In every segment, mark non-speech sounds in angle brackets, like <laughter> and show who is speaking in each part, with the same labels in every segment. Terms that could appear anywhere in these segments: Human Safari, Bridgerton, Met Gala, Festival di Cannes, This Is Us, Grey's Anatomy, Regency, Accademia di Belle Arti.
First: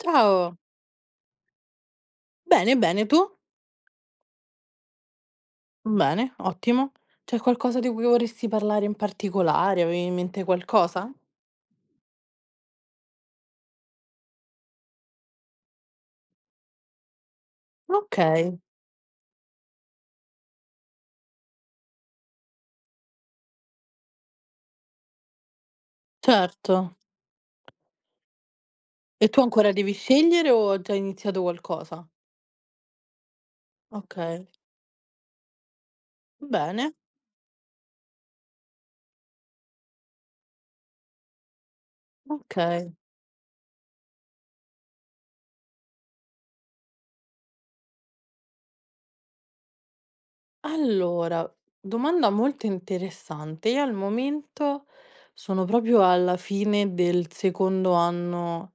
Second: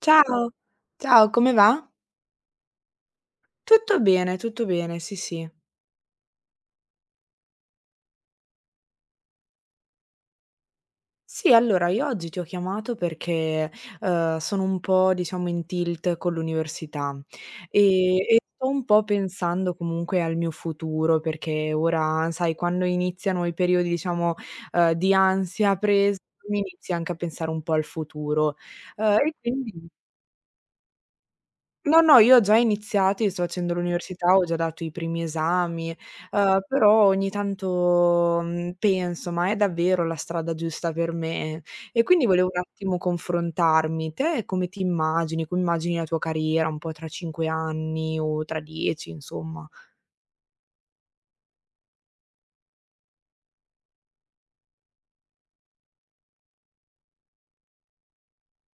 Speaker 1: Ciao,
Speaker 2: Ciao,
Speaker 1: ciao, come va?
Speaker 2: bene, bene, tu?
Speaker 1: Tutto bene, sì, sì.
Speaker 2: Bene, ottimo. C'è qualcosa di cui vorresti parlare in particolare? Avevi in mente qualcosa?
Speaker 1: Sì, allora io oggi ti ho chiamato perché, sono un po' diciamo in tilt con l'università e
Speaker 2: Okay,
Speaker 1: sto un po' pensando comunque al mio futuro, perché ora sai quando iniziano i periodi diciamo, di ansia, presa,
Speaker 2: certo.
Speaker 1: inizia anche a pensare un po' al futuro,
Speaker 2: E
Speaker 1: e
Speaker 2: tu ancora
Speaker 1: quindi.
Speaker 2: devi scegliere o ho già iniziato
Speaker 1: No,
Speaker 2: qualcosa?
Speaker 1: no, io ho già iniziato, io sto facendo l'università, ho
Speaker 2: Okay,
Speaker 1: già dato i primi esami,
Speaker 2: bene,
Speaker 1: però ogni tanto, penso: "Ma è davvero la strada giusta per me?" E quindi volevo un
Speaker 2: okay.
Speaker 1: attimo confrontarmi. Te come ti immagini? Come immagini la tua carriera un po' tra 5 anni o tra 10, insomma?
Speaker 2: Allora, domanda molto interessante. Io al momento sono proprio alla fine del secondo anno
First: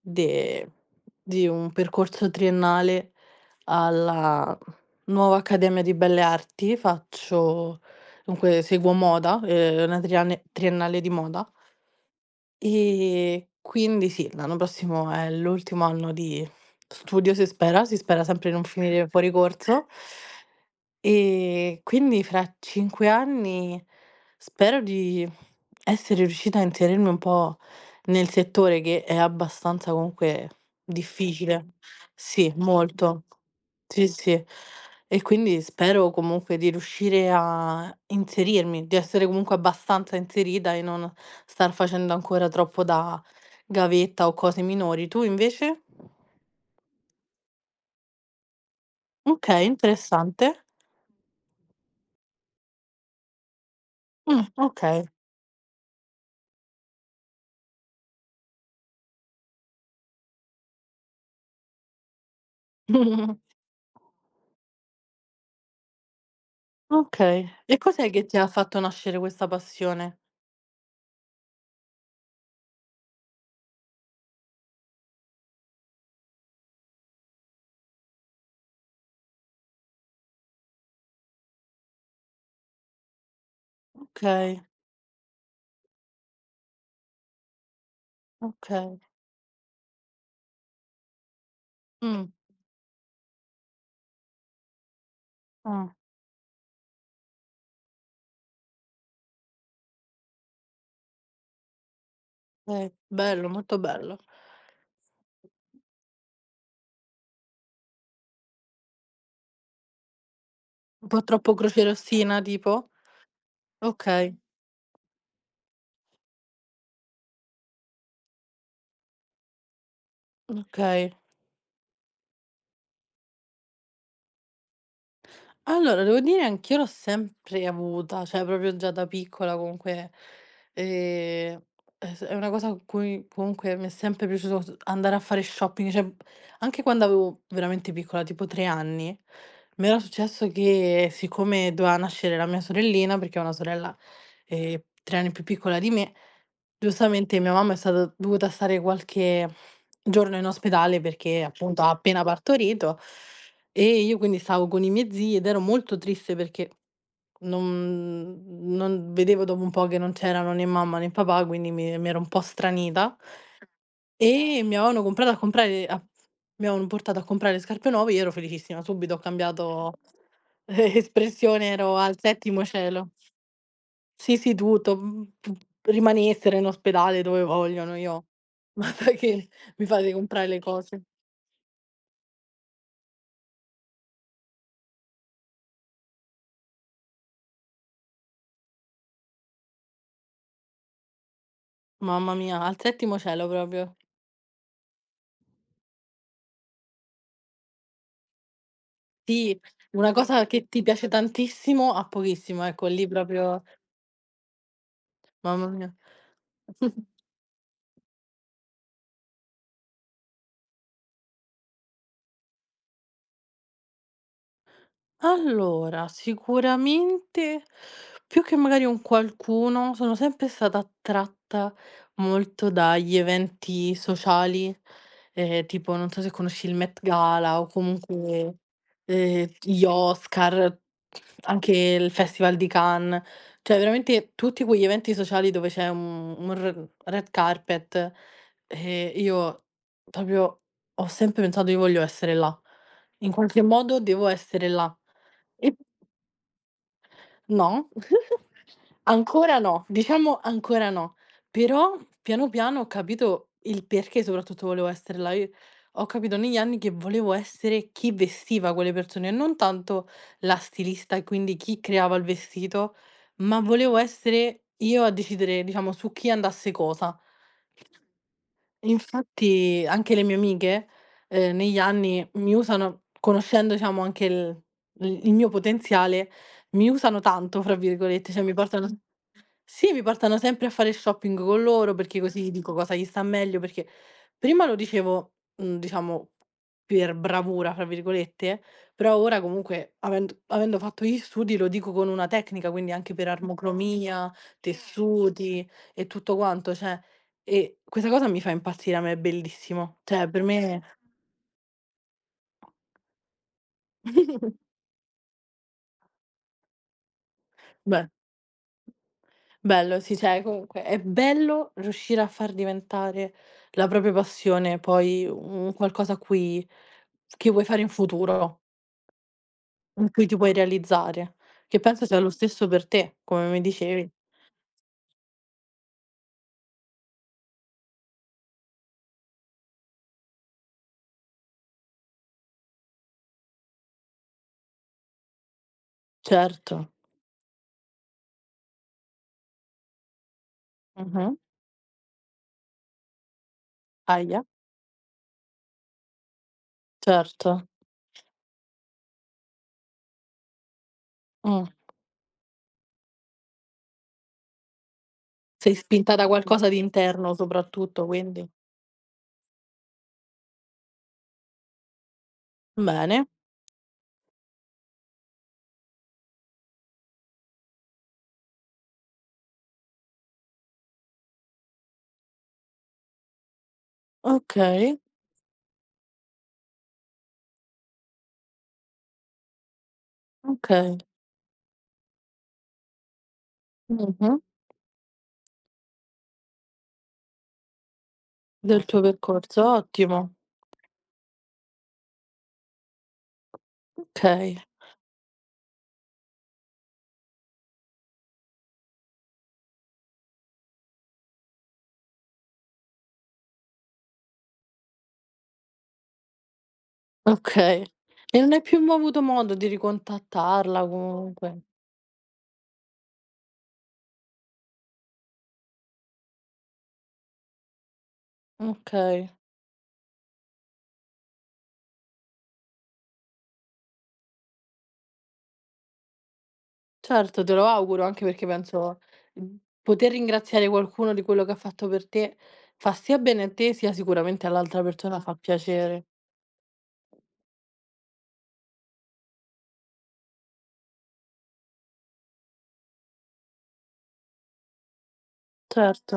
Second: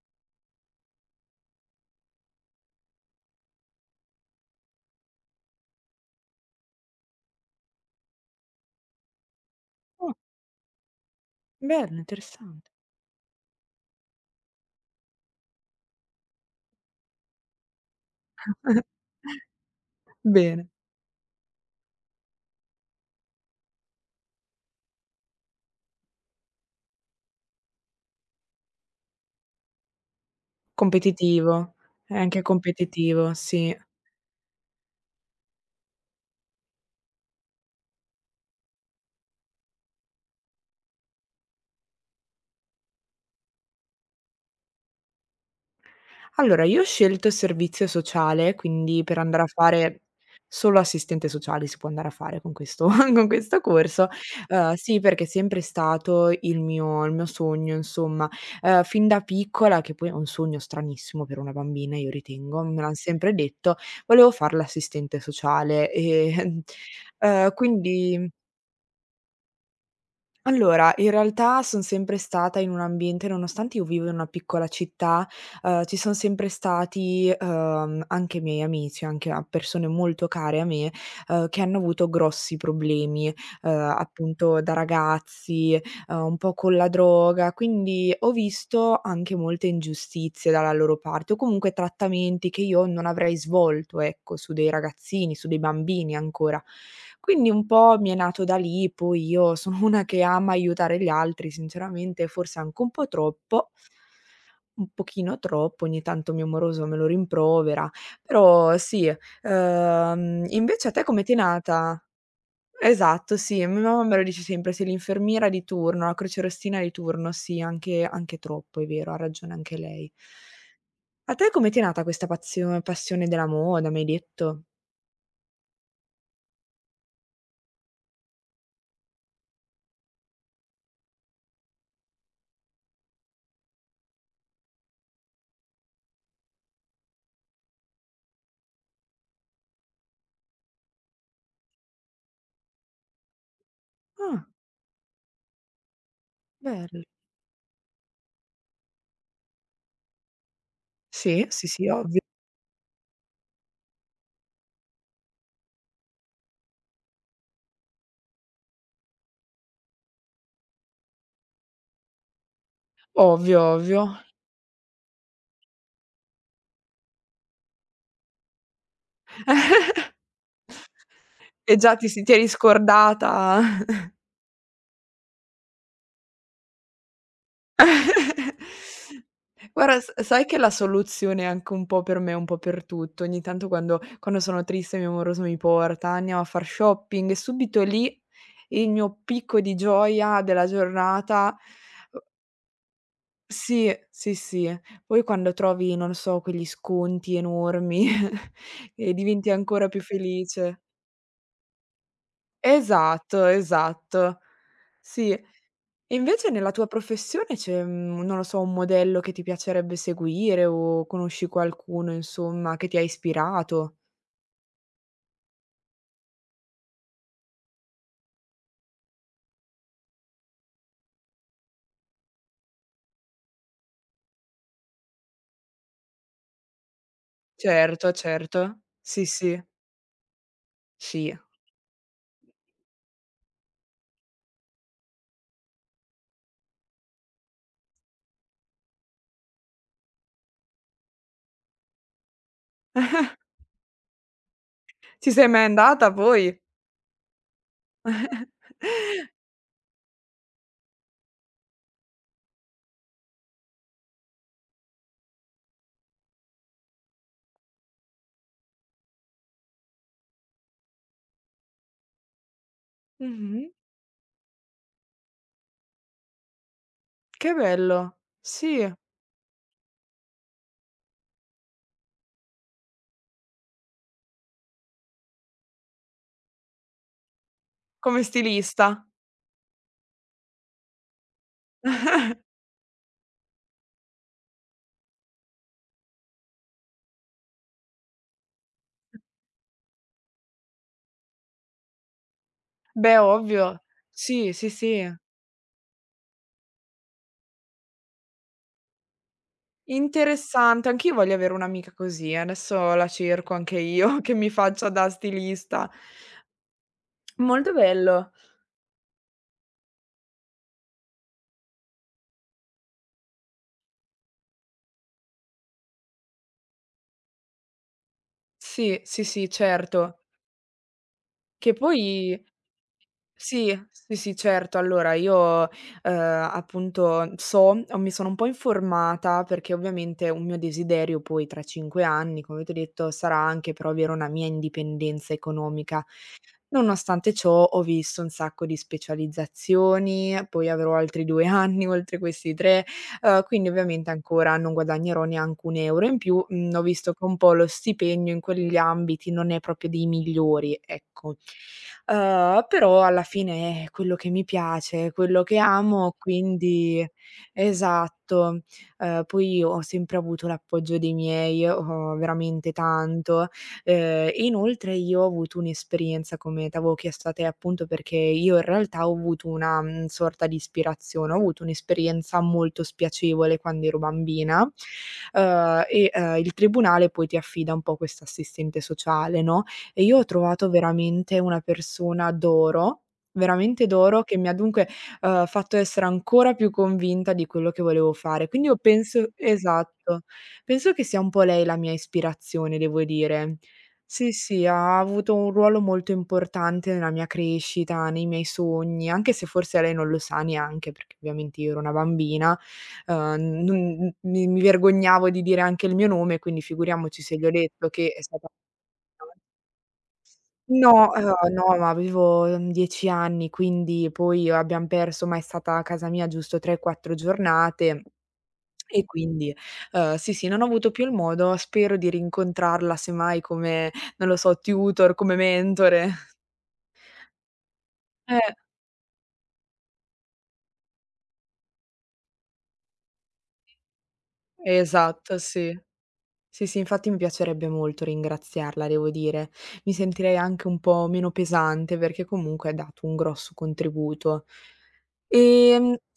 Speaker 2: de- di un percorso triennale alla nuova Accademia di Belle Arti. Faccio, dunque, seguo moda, una
Speaker 1: Oh,
Speaker 2: triennale di moda.
Speaker 1: bello, interessante.
Speaker 2: E quindi sì, l'anno prossimo è l'ultimo anno di studio, si spera sempre di non finire fuori corso.
Speaker 1: Bene.
Speaker 2: Quindi fra 5 anni spero di essere riuscita a inserirmi un po' nel settore che è abbastanza comunque difficile.
Speaker 1: Competitivo, è anche
Speaker 2: Sì, molto.
Speaker 1: competitivo, sì.
Speaker 2: Sì, sì. E quindi spero comunque di riuscire a inserirmi, di essere comunque abbastanza inserita e non star facendo ancora troppo da gavetta o cose minori. Tu invece?
Speaker 1: Allora, io ho scelto il servizio sociale, quindi per andare a
Speaker 2: Okay,
Speaker 1: fare
Speaker 2: interessante.
Speaker 1: solo assistente sociale si può andare a fare con questo <laughs> con questo corso. Sì,
Speaker 2: Okay.
Speaker 1: perché è sempre stato il mio sogno insomma. Fin da piccola, che poi è un sogno stranissimo per una bambina io ritengo, me l'han sempre
Speaker 2: <laughs>
Speaker 1: detto, volevo far l'assistente sociale e, <laughs>
Speaker 2: Okay. E cos'è che
Speaker 1: quindi
Speaker 2: ti ha fatto nascere questa passione?
Speaker 1: allora, in realtà son sempre stata in un ambiente nonostante io vivo in una piccola città, ci son sempre stati, anche i miei amici, anche a persone molto care a me, che hanno avuto grossi problemi,
Speaker 2: Okay,
Speaker 1: appunto da ragazzi, un po' con la droga, quindi ho visto
Speaker 2: okay.
Speaker 1: anche molte ingiustizie dalla loro parte o comunque
Speaker 2: Mh,
Speaker 1: trattamenti che io non avrei svolto, ecco, su dei ragazzini, su dei
Speaker 2: ah,
Speaker 1: bambini ancora. Quindi un po' mi è nato da lì, poi io sono <laughs> una che ama aiutare gli altri sinceramente, forse anche un
Speaker 2: okay.
Speaker 1: po'
Speaker 2: Bello,
Speaker 1: troppo,
Speaker 2: molto bello.
Speaker 1: un pochino troppo, ogni tanto mio moroso me lo rimprovera, però sì. Invece a te
Speaker 2: Un
Speaker 1: come
Speaker 2: po'
Speaker 1: ti è
Speaker 2: troppo
Speaker 1: nata?
Speaker 2: crocerossina tipo?
Speaker 1: Esatto, sì, mia mamma me lo
Speaker 2: Okay,
Speaker 1: dice sempre: "Sei l'infermiera di turno, la crocerossina di turno". Sì, anche anche troppo, è vero, ha ragione anche lei.
Speaker 2: okay.
Speaker 1: A te come ti è nata questa pazio passione della moda, mi hai detto?
Speaker 2: Allora, devo dire anch'io l'ho sempre avuta, cioè proprio già da piccola comunque, ehm, è una cosa con cui comunque mi è sempre piaciuto s andare a fare shopping, cioè anche quando avevo veramente piccola, tipo 3 anni, mi era successo che siccome doveva nascere la mia sorellina, perché ho una sorella,
Speaker 1: Ah,
Speaker 2: 3 anni più piccola di me,
Speaker 1: bello.
Speaker 2: giustamente mia mamma è stata dovuta stare qualche giorno in ospedale perché
Speaker 1: Sì, sì,
Speaker 2: appunto
Speaker 1: sì,
Speaker 2: ha
Speaker 1: ovvio,
Speaker 2: appena partorito. E io quindi stavo con i miei zii ed ero molto triste perché non non vedevo dopo un po' che non c'erano né mamma né papà, quindi mi ero un po' stranita
Speaker 1: ovvio, ovvio.
Speaker 2: e mi avevano portato a comprare scarpe nuove, io ero felicissima, subito ho cambiato <laughs> espressione,
Speaker 1: E già
Speaker 2: ero
Speaker 1: ti
Speaker 2: al
Speaker 1: si ti eri
Speaker 2: settimo cielo.
Speaker 1: scordata.
Speaker 2: Sì, sì, tutto, p rimanessero in ospedale dove vogliono, io: <laughs> "Ma
Speaker 1: <laughs>
Speaker 2: perché mi
Speaker 1: Guarda,
Speaker 2: fate
Speaker 1: s sai
Speaker 2: comprare
Speaker 1: che
Speaker 2: le
Speaker 1: la
Speaker 2: cose?"
Speaker 1: soluzione è anche un po' per me, un po' per tutto, ogni tanto quando sono triste mio amoroso mi porta: "Andiamo a far shopping" e subito lì il mio picco di gioia della giornata. uhm,
Speaker 2: Mamma mia, al settimo cielo
Speaker 1: sì,
Speaker 2: proprio.
Speaker 1: sì, sì. Poi quando trovi, non so, quegli sconti enormi <laughs> e diventi
Speaker 2: Sì,
Speaker 1: ancora più
Speaker 2: una cosa che
Speaker 1: felice.
Speaker 2: ti piace tantissimo a pochissimo, ecco lì
Speaker 1: Esatto,
Speaker 2: proprio
Speaker 1: esatto. Sì.
Speaker 2: mamma
Speaker 1: E
Speaker 2: mia.
Speaker 1: invece nella tua
Speaker 2: <laughs>
Speaker 1: professione c'è, non lo so, un modello che ti piacerebbe seguire o conosci qualcuno, insomma, che ti ha ispirato?
Speaker 2: Allora, sicuramente più che magari un qualcuno, sono sempre stata attratta molto dagli eventi sociali, tipo non so se conosci il Met Gala o
Speaker 1: Certo,
Speaker 2: comunque,
Speaker 1: certo. Sì, sì,
Speaker 2: gli Oscar,
Speaker 1: sì.
Speaker 2: anche il Festival di Cannes, cioè veramente tutti quegli eventi sociali dove c'è un r red carpet, io proprio ho sempre pensato: "Io voglio essere là. In qualche modo devo essere là."
Speaker 1: Ci sei mai
Speaker 2: E
Speaker 1: andata poi?
Speaker 2: no, <laughs> ancora no, diciamo ancora no. Però piano piano ho capito il perché soprattutto volevo essere là. Io ho capito negli anni che volevo essere chi vestiva quelle persone e non tanto la stilista e quindi chi creava il vestito, ma
Speaker 1: Mh-mh.
Speaker 2: volevo essere io a decidere, diciamo, su chi andasse cosa.
Speaker 1: Che bello. Sì,
Speaker 2: Infatti anche le mie amiche, negli anni mi usano conoscendo diciamo anche il mio potenziale, mi "usano tanto" fra
Speaker 1: come
Speaker 2: virgolette, cioè mi portano s
Speaker 1: stilista.
Speaker 2: sì, mi portano sempre a fare shopping con loro perché così dico cosa gli sta meglio, perché prima lo dicevo, diciamo per "bravura" fra virgolette, però ora comunque avendo fatto gli studi lo dico con una tecnica, quindi anche
Speaker 1: Beh,
Speaker 2: per
Speaker 1: ovvio.
Speaker 2: armocromia,
Speaker 1: Sì, sì, sì.
Speaker 2: tessuti e tutto quanto, cioè e questa cosa mi fa impazzire, a me è bellissimo. Cioè per me
Speaker 1: Interessante, anch'io voglio avere un'amica così, eh. Adesso la cerco anche io <laughs> che mi
Speaker 2: <laughs>
Speaker 1: faccia da stilista. Molto
Speaker 2: beh,
Speaker 1: bello.
Speaker 2: bello sì, cioè comunque è bello riuscire a far diventare la propria passione poi un qualcosa a cui che vuoi fare in futuro,
Speaker 1: Sì, sì, sì,
Speaker 2: in
Speaker 1: certo.
Speaker 2: cui ti puoi realizzare,
Speaker 1: Che
Speaker 2: che penso sia lo
Speaker 1: poi.
Speaker 2: stesso per te, come mi
Speaker 1: Sì,
Speaker 2: dicevi.
Speaker 1: sì, sì, certo. Allora io, appunto so o mi sono un po' informata, perché ovviamente un mio desiderio poi tra 5 anni, come ti ho detto, sarà anche però avere una mia indipendenza economica.
Speaker 2: Certo.
Speaker 1: Nonostante ciò ho visto un sacco di specializzazioni, poi avrò altri
Speaker 2: Mh-mh.
Speaker 1: 2 anni <laughs> oltre questi 3, quindi ovviamente
Speaker 2: Ahia.
Speaker 1: ancora non guadagnerò neanche un euro in più. Mhmm, Ho visto che un
Speaker 2: Certo.
Speaker 1: po' lo stipendio in quegli ambiti non è proprio dei migliori, ecco.
Speaker 2: Mh.
Speaker 1: Però alla fine è quello che mi piace, è quello che
Speaker 2: Sei spinta
Speaker 1: amo,
Speaker 2: da qualcosa di
Speaker 1: quindi
Speaker 2: interno soprattutto,
Speaker 1: esatto.
Speaker 2: quindi.
Speaker 1: Poi ho sempre avuto l'appoggio dei miei, veramente
Speaker 2: Bene,
Speaker 1: tanto. E inoltre io ho avuto un'esperienza, come t'avevo chiesto a te appunto, perché io in realtà ho avuto una, sorta di ispirazione, ho avuto un'esperienza molto spiacevole quando ero bambina,
Speaker 2: okay,
Speaker 1: il tribunale poi ti affida un po' questa assistente sociale, no, e io ho trovato
Speaker 2: okay.
Speaker 1: veramente una persona d'oro, veramente d'oro, che
Speaker 2: Mh-mh.
Speaker 1: mi ha dunque, fatto essere ancora più convinta di quello che volevo fare. Quindi io
Speaker 2: Del tuo
Speaker 1: penso
Speaker 2: percorso,
Speaker 1: esatto,
Speaker 2: ottimo.
Speaker 1: penso che sia un po' lei la mia ispirazione, devo dire. Sì,
Speaker 2: Okay,
Speaker 1: sì, ha avuto un ruolo molto importante nella mia crescita, nei miei sogni, anche se forse lei non lo sa neanche, perché ovviamente io ero una bambina, non mi vergognavo di dire anche il mio nome, quindi figuriamoci se gli ho
Speaker 2: okay.
Speaker 1: detto che è
Speaker 2: E
Speaker 1: stata.
Speaker 2: non hai più mo avuto modo di ricontattarla
Speaker 1: No,
Speaker 2: comunque?
Speaker 1: no, ma avevo, 10 anni, quindi poi abbiam perso ma è stata a casa mia giusto 3, 4 giornate e
Speaker 2: Okay.
Speaker 1: quindi, sì, sì, non ho avuto più il modo, spero di rincontrarla semmai come, non lo so, tutor, come mentore.
Speaker 2: Certo, te lo auguro, anche perché
Speaker 1: Eh,
Speaker 2: penso, mhmm, poter ringraziare qualcuno di quello che ha fatto per te fa sia bene a te, sia sicuramente all'altra persona fa
Speaker 1: esatto, sì.
Speaker 2: piacere.
Speaker 1: Sì, sì, infatti mi piacerebbe molto ringraziarla, devo dire. Mi sentirei anche un po' meno pesante perché comunque ha dato un grosso contributo. Ehm,
Speaker 2: Certo.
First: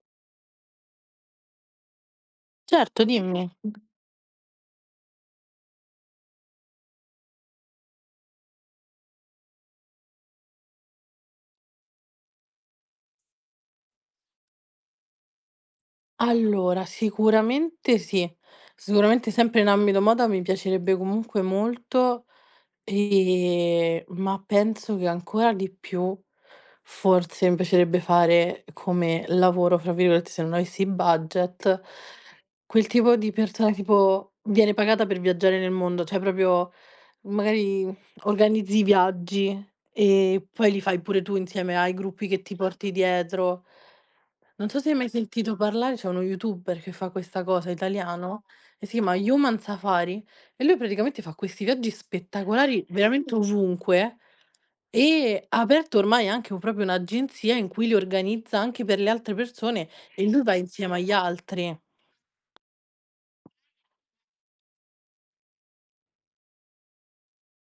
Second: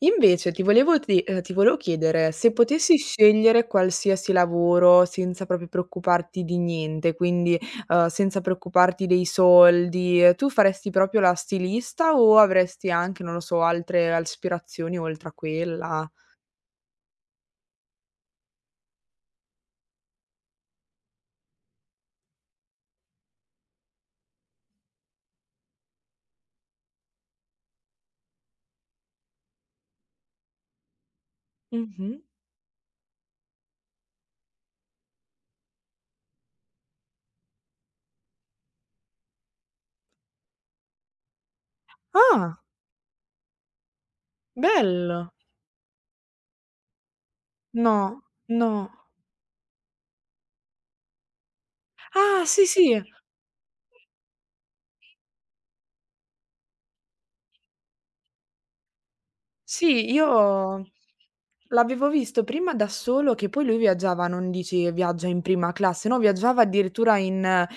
Speaker 1: Invece ti volevo chiedere, se potessi
Speaker 2: Certo, dimmi.
Speaker 1: scegliere qualsiasi lavoro senza proprio preoccuparti di niente, quindi, senza preoccuparti dei soldi, tu faresti proprio la stilista o avresti anche, non lo so, altre aspirazioni oltre a quella?
Speaker 2: Allora, sicuramente sì. Sicuramente sempre in ambito moda mi piacerebbe comunque molto, ma penso che ancora di più forse mi piacerebbe fare come "lavoro", fra virgolette, se non avessi il budget,
Speaker 1: Mh-mh.
Speaker 2: quel tipo di persona tipo viene pagata per viaggiare nel mondo, cioè proprio magari organizzi i viaggi e poi li fai pure tu insieme ai gruppi che ti
Speaker 1: Ah!
Speaker 2: porti dietro. Non so se hai mai
Speaker 1: Bello.
Speaker 2: sentito parlare, c'è uno youtuber che fa questa cosa,
Speaker 1: No,
Speaker 2: italiano,
Speaker 1: no.
Speaker 2: e si chiama Human Safari e lui praticamente fa questi viaggi
Speaker 1: Ah, sì,
Speaker 2: spettacolari
Speaker 1: sì.
Speaker 2: veramente ovunque e ha aperto ormai anche un proprio un'agenzia in cui li organizza anche per le altre persone
Speaker 1: Sì,
Speaker 2: e lui va
Speaker 1: io
Speaker 2: insieme agli altri.
Speaker 1: l'avevo visto prima da solo che poi lui viaggiava, non dici viaggia in prima classe, no, viaggiava addirittura in,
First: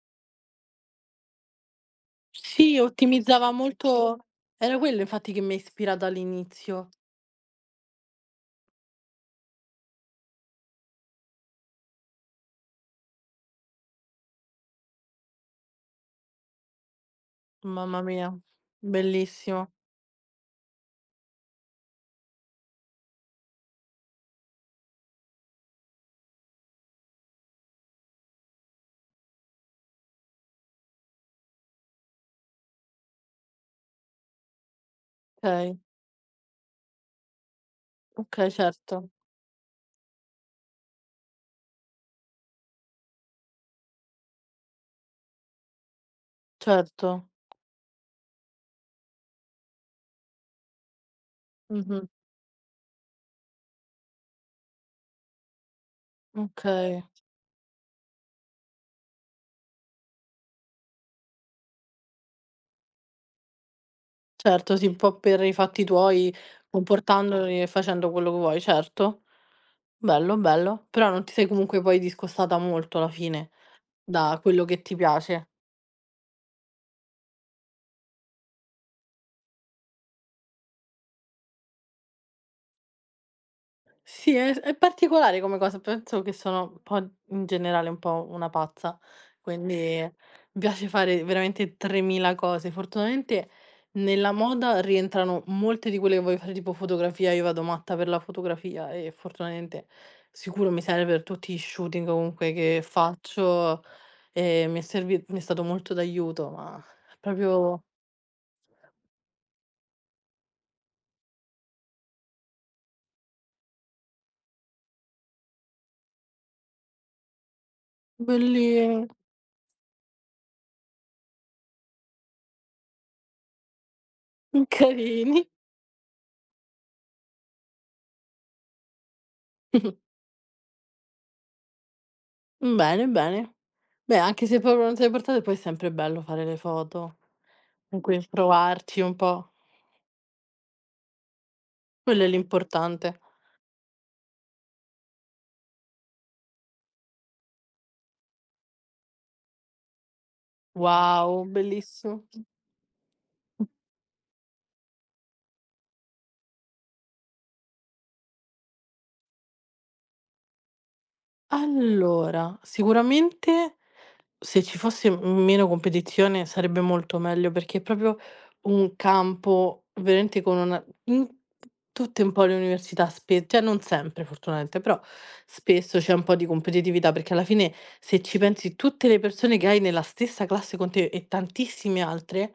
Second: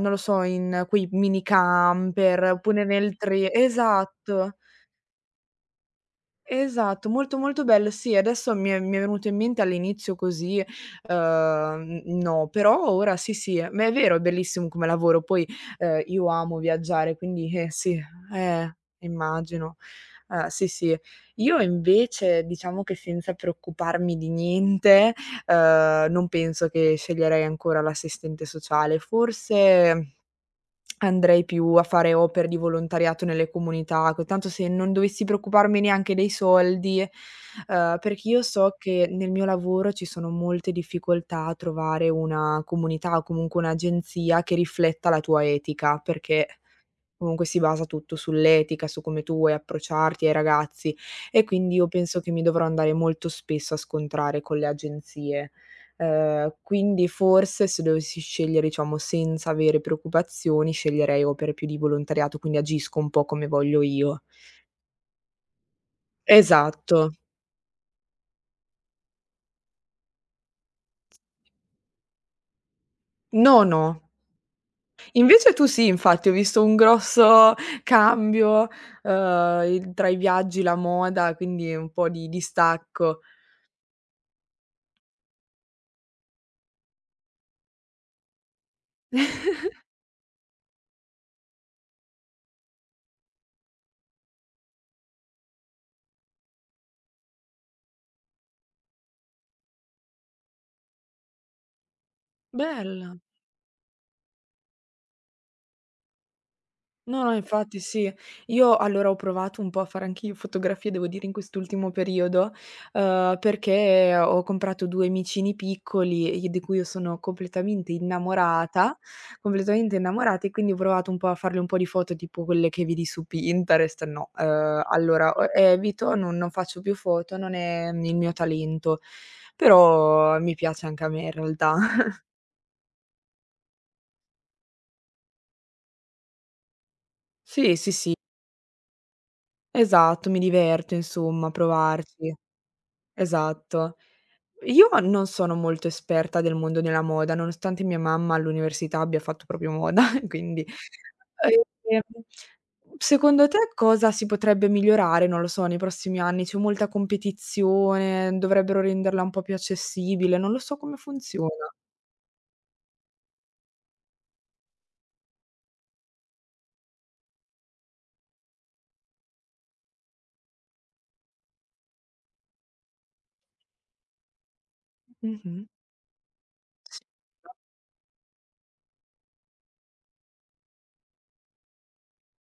Speaker 1: non lo so, in quei mini camper
Speaker 2: Sì,
Speaker 1: oppure nel
Speaker 2: ottimizzava
Speaker 1: tre
Speaker 2: molto,
Speaker 1: esatto.
Speaker 2: era quello infatti che mi ha ispirata all'inizio.
Speaker 1: Esatto, molto, molto bello. Sì, adesso mi è venuto in mente all'inizio così, n no, però ora sì, sì, ma è vero, è bellissimo come lavoro. Poi, io amo viaggiare, quindi, sì,
Speaker 2: Mamma mia,
Speaker 1: eh,
Speaker 2: bellissimo.
Speaker 1: immagino. Sì, sì. Io invece diciamo che senza preoccuparmi di niente, non penso che sceglierei ancora l'assistente sociale. Forse andrei più a fare opere di volontariato nelle comunità, co tanto se non dovessi
Speaker 2: Okay,
Speaker 1: preoccuparmi neanche dei soldi, perché io
Speaker 2: okay,
Speaker 1: so che
Speaker 2: certo,
Speaker 1: nel mio lavoro ci sono molte difficoltà a trovare una comunità o comunque un'agenzia che rifletta la tua etica, perché
Speaker 2: certo.
Speaker 1: comunque si basa tutto sull'etica, su come tu vuoi approcciarti ai ragazzi e quindi io
Speaker 2: Mh-mh,
Speaker 1: penso che mi dovrò andare molto spesso a scontrare con le agenzie.
Speaker 2: okay.
Speaker 1: Quindi forse se dovessi scegliere, diciamo, senza avere preoccupazioni, sceglierei opere più di volontariato, quindi agisco un po' come voglio io.
Speaker 2: Certo, sì, un po' per i fatti tuoi,
Speaker 1: Esatto.
Speaker 2: comportandoli e facendo quello che vuoi, certo. Bello, bello. Però non ti sei comunque poi discostata molto alla fine
Speaker 1: No, no.
Speaker 2: da quello che ti piace.
Speaker 1: Invece tu sì, infatti ho visto un grosso <laughs> cambio, il tra i viaggi, la moda, quindi un po' di distacco.
Speaker 2: Sì, è particolare come cosa, penso che sono un po' in generale un po' una pazza, quindi mi piace fare veramente 3.000 cose. Fortunatamente nella moda rientrano molte di quelle che voglio fare, tipo fotografia, io vado matta per la fotografia e fortunatamente sicuro mi serve per tutti i shooting comunque che
Speaker 1: Bella.
Speaker 2: faccio e mi è stato molto d'aiuto, ma
Speaker 1: No, no, infatti
Speaker 2: proprio
Speaker 1: sì. Io allora ho provato un po' a fare anch'io fotografie, devo dire, in quest'ultimo periodo, perché ho comprato 2 micini piccoli, i di cui io sono
Speaker 2: belli,
Speaker 1: completamente innamorata e quindi ho provato un po' a farle un po' di foto tipo quelle che vedi su Pinterest, no.
Speaker 2: <laughs>
Speaker 1: Allora o
Speaker 2: carini.
Speaker 1: evito, non faccio più foto, non è il mio talento, però mi piace anche a me in realtà. <laughs>
Speaker 2: Bene, bene. Beh, anche se proprio non te le portate, poi è sempre bello fare le foto
Speaker 1: Sì, sì,
Speaker 2: in
Speaker 1: sì,
Speaker 2: cui provarci un po'.
Speaker 1: esatto, mi diverto insomma a
Speaker 2: Quello è
Speaker 1: provarci.
Speaker 2: l'importante.
Speaker 1: Esatto. Io non sono molto esperta del mondo della moda, nonostante mia mamma all'università abbia fatto proprio moda, <laughs> quindi
Speaker 2: Wow,
Speaker 1: ehm,
Speaker 2: bellissimo.
Speaker 1: secondo te cosa si potrebbe migliorare, non lo so, nei prossimi anni? C'è molta competizione, dovrebbero renderla un po' più accessibile, non lo so come funziona.
Speaker 2: Allora, sicuramente se ci fosse meno competizione sarebbe molto meglio perché è proprio un campo veramente con una in tutte un po' le università spe cioè non sempre fortunatamente, però
Speaker 1: Mh-mh.
Speaker 2: spesso c'è un po' di
Speaker 1: Sì.
Speaker 2: competitività perché alla fine se ci pensi tutte le persone che hai nella stessa classe con te e tantissime altre,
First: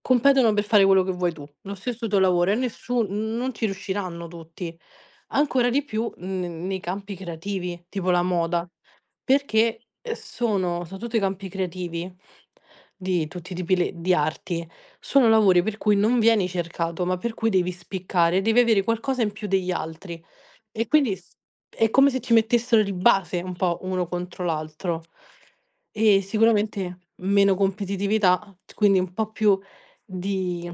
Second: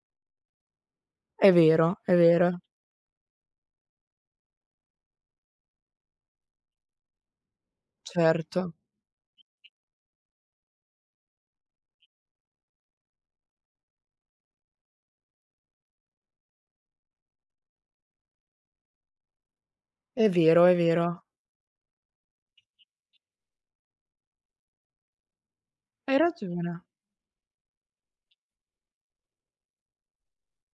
Speaker 2: competono per fare quello che vuoi tu, lo stesso
Speaker 1: È
Speaker 2: tuo lavoro e
Speaker 1: vero,
Speaker 2: nessu non ci riusciranno tutti. Ancora di più n nei campi creativi, tipo la moda,
Speaker 1: certo.
Speaker 2: perché, sono soprattutto i campi creativi di tutti i tipi le di arti, sono lavori per cui non vieni cercato, ma per cui devi spiccare, devi avere qualcosa in più degli altri.
Speaker 1: È vero, è
Speaker 2: E quindi
Speaker 1: vero.
Speaker 2: s è come se ci mettessero di base un po' uno contro l'altro.
Speaker 1: Hai
Speaker 2: E
Speaker 1: ragione.
Speaker 2: sicuramente meno competitività, quindi un po' più di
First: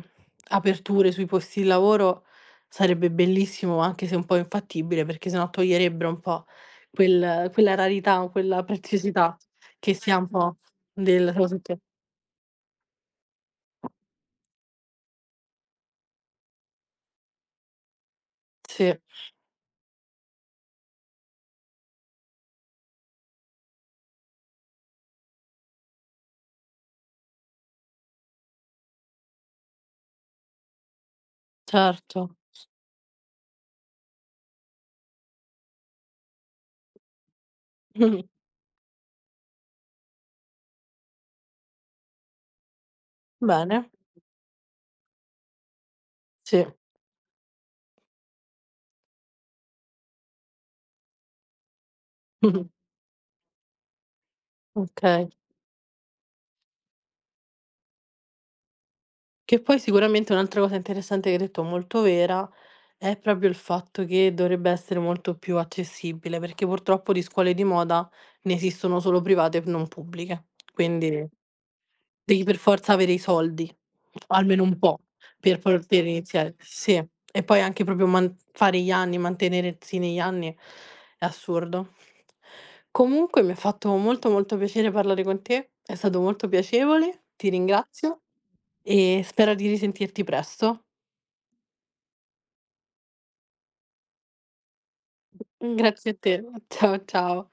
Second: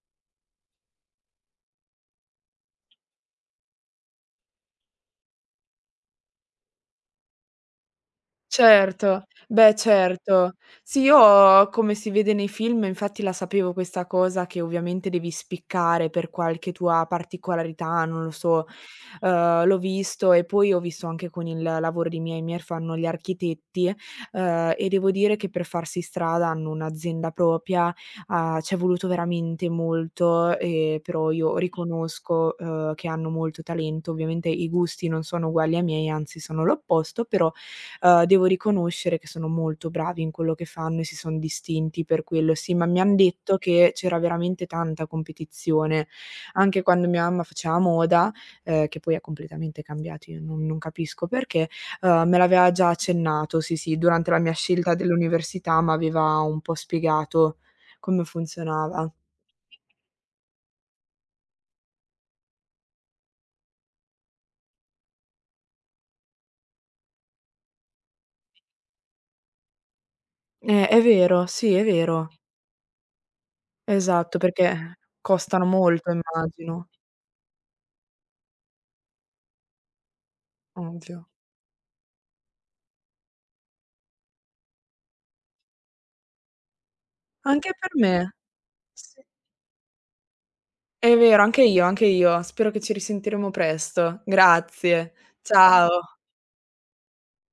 Speaker 2: aperture sui posti di lavoro sarebbe bellissimo, anche se un po' infattibile, perché sennò toglierebbero un po' quella rarità, quella
Speaker 1: Certo,
Speaker 2: preziosità
Speaker 1: beh
Speaker 2: che si ha un
Speaker 1: certo.
Speaker 2: po'
Speaker 1: Sì,
Speaker 2: del.
Speaker 1: io come si vede nei film, infatti la sapevo questa cosa che ovviamente devi spiccare per qualche tua particolarità, non lo so,
Speaker 2: Sì,
Speaker 1: l'ho visto e poi ho visto anche con il lavoro di miei fanno gli architetti, e devo dire che per farsi strada hanno un'azienda propria, ha c'è voluto veramente molto, però io
Speaker 2: certo.
Speaker 1: riconosco, che hanno molto talento. Ovviamente i gusti non sono uguali ai miei, anzi sono l'opposto, però
Speaker 2: <laughs> Mh-mh.
Speaker 1: devo riconoscere che sono molto bravi in quello che fanno e si son distinti per quello. Sì, ma mi han detto
Speaker 2: Bene,
Speaker 1: che c'era veramente tanta competizione.
Speaker 2: sì. <laughs>
Speaker 1: Anche quando mia mamma faceva moda, che poi è completamente cambiato, io non capisco perché, me
Speaker 2: Mh-mh.
Speaker 1: l'aveva già accennato, sì, sì, durante la mia scelta
Speaker 2: Okay.
Speaker 1: dell'università m'aveva un po' spiegato come funzionava.
Speaker 2: Che poi sicuramente un'altra cosa interessante che hai detto, molto vera. È proprio il fatto che dovrebbe essere molto più accessibile, perché purtroppo di scuole di moda ne esistono solo private e non pubbliche.
Speaker 1: È
Speaker 2: Quindi
Speaker 1: vero, sì, è vero.
Speaker 2: devi per forza avere i soldi,
Speaker 1: Esatto,
Speaker 2: almeno un
Speaker 1: perché
Speaker 2: po', per
Speaker 1: costano
Speaker 2: poter
Speaker 1: molto
Speaker 2: iniziare.
Speaker 1: immagino,
Speaker 2: Sì, e poi anche proprio man fare gli anni, mantenersi negli anni
Speaker 1: ovvio.
Speaker 2: è assurdo. Comunque mi ha fatto molto, molto piacere parlare con te, è stato molto piacevole, ti
Speaker 1: Anche per
Speaker 2: ringrazio
Speaker 1: me. Sì.
Speaker 2: e spero di risentirti presto.
Speaker 1: È vero, anche io, anche io. Spero che ci risentiremo presto. Grazie. Ciao.
Speaker 2: Grazie a
Speaker 1: Ciao.
Speaker 2: te. Ciao, ciao.